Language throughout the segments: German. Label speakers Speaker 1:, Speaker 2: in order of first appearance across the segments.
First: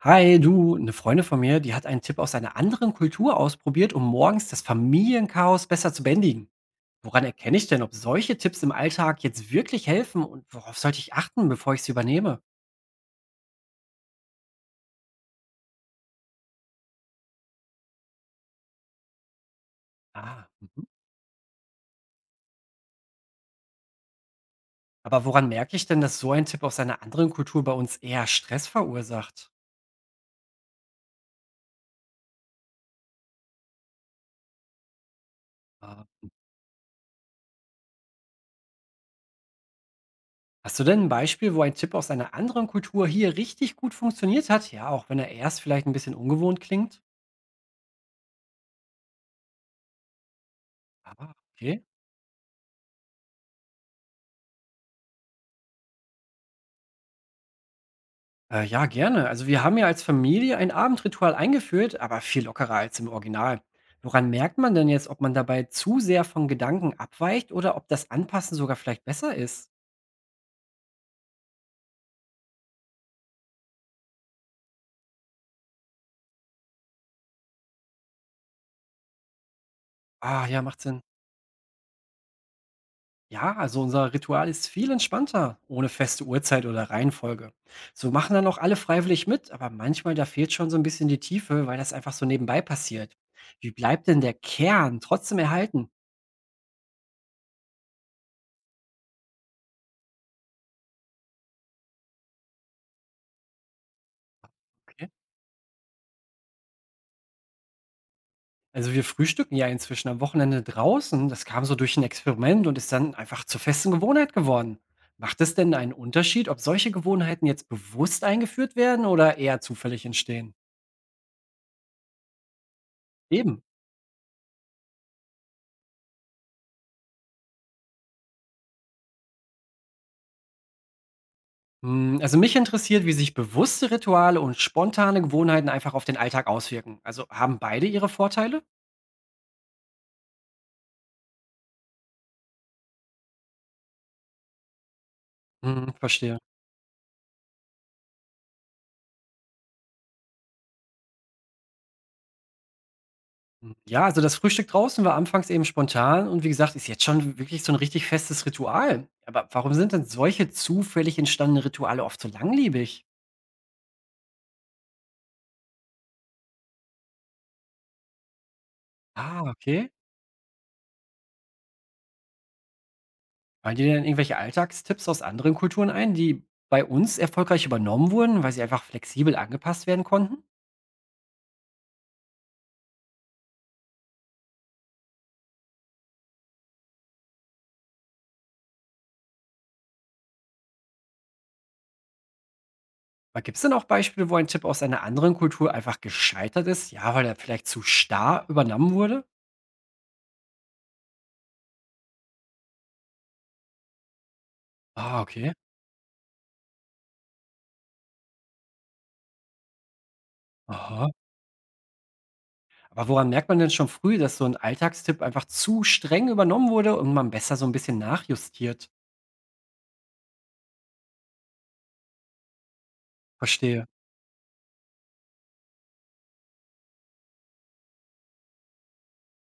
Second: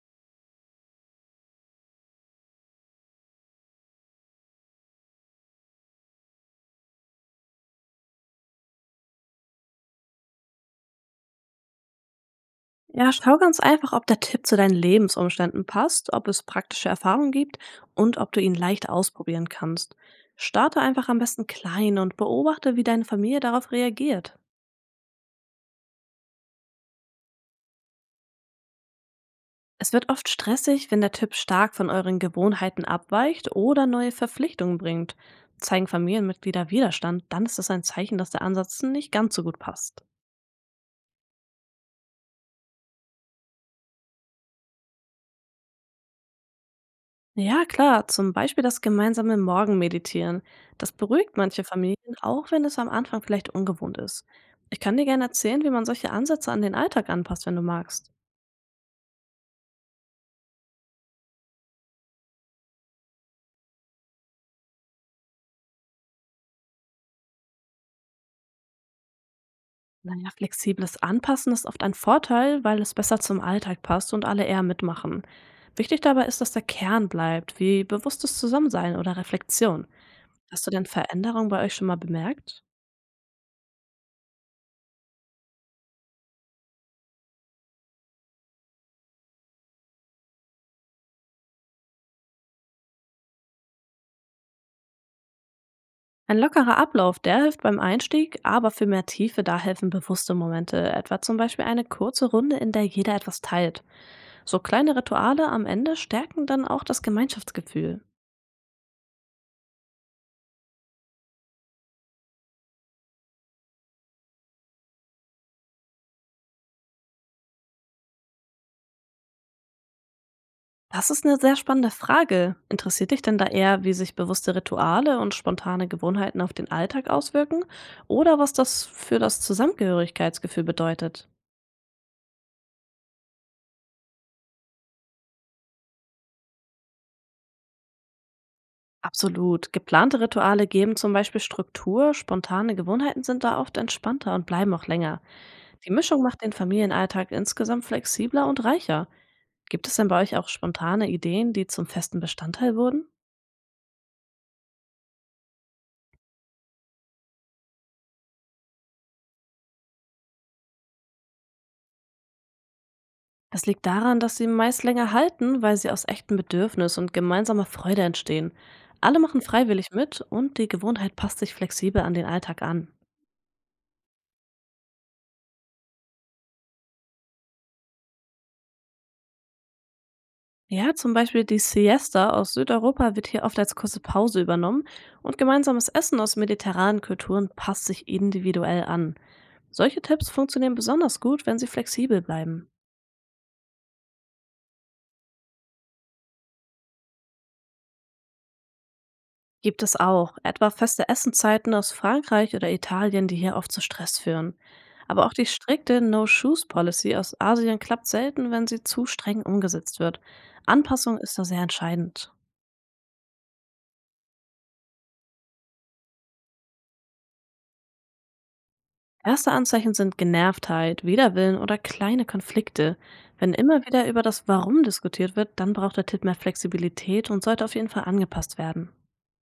Speaker 1: Hi, du, eine Freundin von mir, die hat einen Tipp aus einer anderen Kultur ausprobiert, um morgens das Familienchaos besser zu bändigen. Woran erkenne ich denn, ob solche Tipps im Alltag jetzt wirklich helfen und worauf sollte ich achten, bevor ich sie übernehme?
Speaker 2: Ja, schau ganz einfach, ob der Tipp zu deinen Lebensumständen passt, ob es praktische Erfahrungen gibt und ob du ihn leicht ausprobieren kannst.
Speaker 1: Ah,
Speaker 2: Starte einfach am besten klein und beobachte, wie deine Familie darauf reagiert.
Speaker 1: aber woran merke ich denn, dass so ein Tipp aus einer anderen Kultur bei uns eher Stress verursacht?
Speaker 2: Es wird oft stressig, wenn der Tipp stark von euren Gewohnheiten abweicht oder neue Verpflichtungen bringt. Zeigen
Speaker 1: Ah,
Speaker 2: Familienmitglieder Widerstand, dann ist das ein Zeichen, dass der Ansatz nicht ganz so gut passt.
Speaker 1: hast du denn ein Beispiel, wo ein Tipp aus einer anderen Kultur hier richtig gut funktioniert hat? Ja, auch wenn er erst vielleicht ein bisschen ungewohnt klingt.
Speaker 2: Ja, klar, zum Beispiel das gemeinsame Morgenmeditieren. Das
Speaker 1: Ah,
Speaker 2: beruhigt manche
Speaker 1: okay.
Speaker 2: Familien, auch wenn es am Anfang vielleicht ungewohnt ist. Ich kann dir gerne erzählen, wie man solche Ansätze an den Alltag anpasst, wenn du magst.
Speaker 1: Ja, gerne. Also wir haben ja als Familie ein Abendritual eingeführt, aber viel lockerer als im Original. Woran merkt man denn jetzt, ob man dabei zu sehr von Gedanken abweicht oder ob das Anpassen sogar vielleicht besser ist?
Speaker 2: Naja, flexibles Anpassen ist oft ein Vorteil, weil es besser zum Alltag passt und alle eher mitmachen. Wichtig dabei ist, dass der Kern bleibt, wie bewusstes Zusammensein oder Reflexion.
Speaker 1: Ah, ja,
Speaker 2: Hast du
Speaker 1: macht
Speaker 2: denn
Speaker 1: Sinn.
Speaker 2: Veränderungen bei euch schon mal bemerkt?
Speaker 1: Ja, also unser Ritual ist viel entspannter, ohne feste Uhrzeit oder Reihenfolge. So machen dann auch alle freiwillig mit, aber manchmal da fehlt schon so ein bisschen die Tiefe, weil das einfach so nebenbei passiert. Wie bleibt denn der Kern trotzdem erhalten?
Speaker 2: Ein lockerer Ablauf, der hilft beim Einstieg, aber für mehr Tiefe, da helfen bewusste Momente, etwa zum Beispiel eine kurze Runde, in der jeder etwas teilt. So kleine
Speaker 1: Okay.
Speaker 2: Rituale am Ende stärken dann auch das Gemeinschaftsgefühl.
Speaker 1: Also wir frühstücken ja inzwischen am Wochenende draußen. Das kam so durch ein Experiment und ist dann einfach zur festen Gewohnheit geworden. Macht es denn einen Unterschied, ob solche Gewohnheiten jetzt bewusst eingeführt werden oder eher zufällig entstehen?
Speaker 2: Das ist eine sehr spannende Frage. Interessiert dich denn da
Speaker 1: Eben.
Speaker 2: eher, wie sich bewusste Rituale und spontane Gewohnheiten auf den Alltag auswirken oder was das für das Zusammengehörigkeitsgefühl bedeutet?
Speaker 1: Hm, also mich interessiert, wie sich bewusste Rituale und spontane Gewohnheiten einfach auf den Alltag auswirken. Also haben beide ihre Vorteile?
Speaker 2: Absolut. Geplante Rituale geben zum Beispiel Struktur, spontane Gewohnheiten sind da oft entspannter und bleiben auch länger. Die
Speaker 1: Hm,
Speaker 2: Mischung
Speaker 1: verstehe.
Speaker 2: macht den Familienalltag insgesamt flexibler und reicher. Gibt es denn bei euch auch spontane Ideen, die zum festen Bestandteil wurden?
Speaker 1: Hm, ja, also das Frühstück draußen war anfangs eben spontan und wie gesagt, ist jetzt schon wirklich so ein richtig festes Ritual. Aber warum sind denn solche zufällig entstandenen Rituale oft so langlebig?
Speaker 2: Das liegt daran, dass sie meist länger halten, weil sie aus echtem Bedürfnis und gemeinsamer Freude entstehen. Alle machen
Speaker 1: Ah,
Speaker 2: freiwillig
Speaker 1: okay.
Speaker 2: mit und die Gewohnheit passt sich flexibel an den Alltag an.
Speaker 1: Fallen dir denn irgendwelche Alltagstipps aus anderen Kulturen ein, die bei uns erfolgreich übernommen wurden, weil sie einfach flexibel angepasst werden konnten?
Speaker 2: Ja, zum Beispiel die Siesta aus Südeuropa wird hier oft als kurze Pause übernommen und gemeinsames Essen aus mediterranen Kulturen passt sich individuell an. Solche Tipps funktionieren besonders gut, wenn sie flexibel bleiben.
Speaker 1: Gibt es denn auch Beispiele, wo ein Tipp aus einer anderen Kultur einfach gescheitert ist, ja, weil er vielleicht zu starr übernommen wurde?
Speaker 2: Gibt es auch, etwa feste Essenzeiten aus Frankreich oder Italien, die hier oft zu Stress führen.
Speaker 1: Ah,
Speaker 2: Aber auch die
Speaker 1: okay.
Speaker 2: strikte No-Shoes-Policy aus Asien klappt selten, wenn sie zu streng umgesetzt wird.
Speaker 1: Aha.
Speaker 2: Anpassung ist da sehr entscheidend.
Speaker 1: Aber woran merkt man denn schon früh, dass so ein Alltagstipp einfach zu streng übernommen wurde und man besser so ein bisschen nachjustiert?
Speaker 2: Erste Anzeichen sind Genervtheit, Widerwillen oder kleine Konflikte. Wenn immer
Speaker 1: Verstehe.
Speaker 2: wieder über das Warum diskutiert wird, dann braucht der Tipp mehr Flexibilität und sollte auf jeden Fall angepasst werden.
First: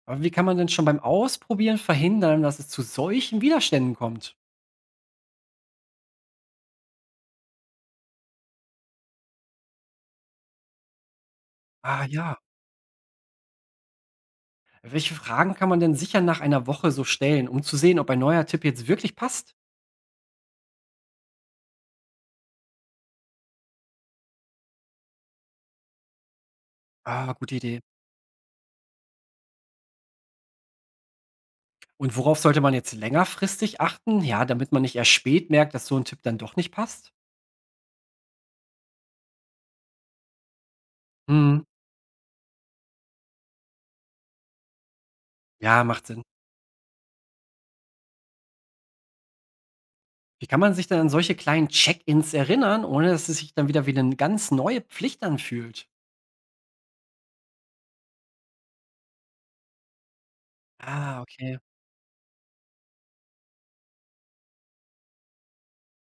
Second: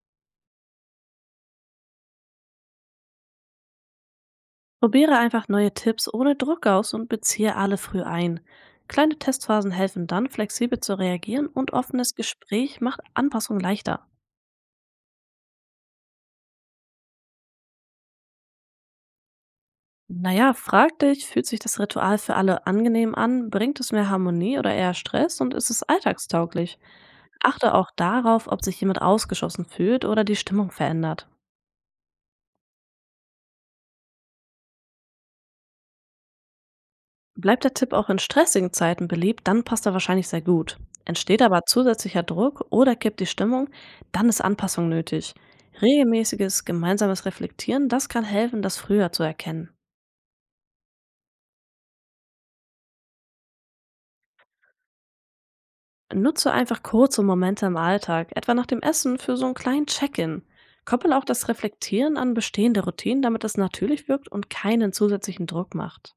Speaker 1: Aber wie kann man denn schon beim Ausprobieren verhindern, dass es zu solchen Widerständen kommt?
Speaker 2: Probiere einfach neue Tipps ohne Druck aus und beziehe alle früh ein. Kleine Testphasen helfen dann, flexibel zu reagieren und
Speaker 1: Ah,
Speaker 2: offenes
Speaker 1: ja.
Speaker 2: Gespräch macht Anpassung leichter.
Speaker 1: Welche Fragen kann man denn sicher nach einer Woche so stellen, um zu sehen, ob ein neuer Tipp jetzt wirklich passt?
Speaker 2: Naja, frag dich, fühlt sich das Ritual für alle angenehm an? Bringt es mehr Harmonie oder eher Stress und ist es alltagstauglich?
Speaker 1: Ah, gute
Speaker 2: Achte
Speaker 1: Idee.
Speaker 2: auch darauf, ob sich jemand ausgeschlossen fühlt oder die Stimmung verändert.
Speaker 1: Und worauf sollte man jetzt längerfristig achten? Ja, damit man nicht erst spät merkt, dass so ein Tipp dann doch nicht passt?
Speaker 2: Bleibt der Tipp auch in stressigen Zeiten beliebt, dann passt er wahrscheinlich sehr gut. Entsteht aber
Speaker 1: Mhm.
Speaker 2: zusätzlicher Druck oder kippt die Stimmung, dann ist Anpassung nötig.
Speaker 1: Ja, macht Sinn.
Speaker 2: Regelmäßiges gemeinsames Reflektieren, das kann helfen, das früher zu erkennen.
Speaker 1: Wie kann man sich denn an solche kleinen Check-ins erinnern, ohne dass es sich dann wieder wie eine ganz neue Pflicht anfühlt?
Speaker 2: Nutze einfach kurze Momente im Alltag, etwa nach dem Essen für so einen kleinen Check-in. Koppel
Speaker 1: Ah,
Speaker 2: auch das
Speaker 1: okay.
Speaker 2: Reflektieren an bestehende Routinen, damit es natürlich wirkt und keinen zusätzlichen Druck macht.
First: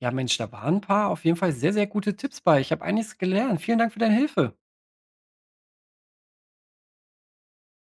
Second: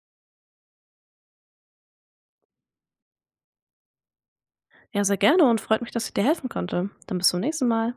Speaker 1: Ja, Mensch, da waren 'n paar auf jeden Fall sehr, sehr gute Tipps bei. Ich habe einiges gelernt. Vielen Dank für deine Hilfe.
Speaker 2: Ja, sehr gerne und freut mich, dass ich dir helfen konnte. Dann bis zum nächsten Mal.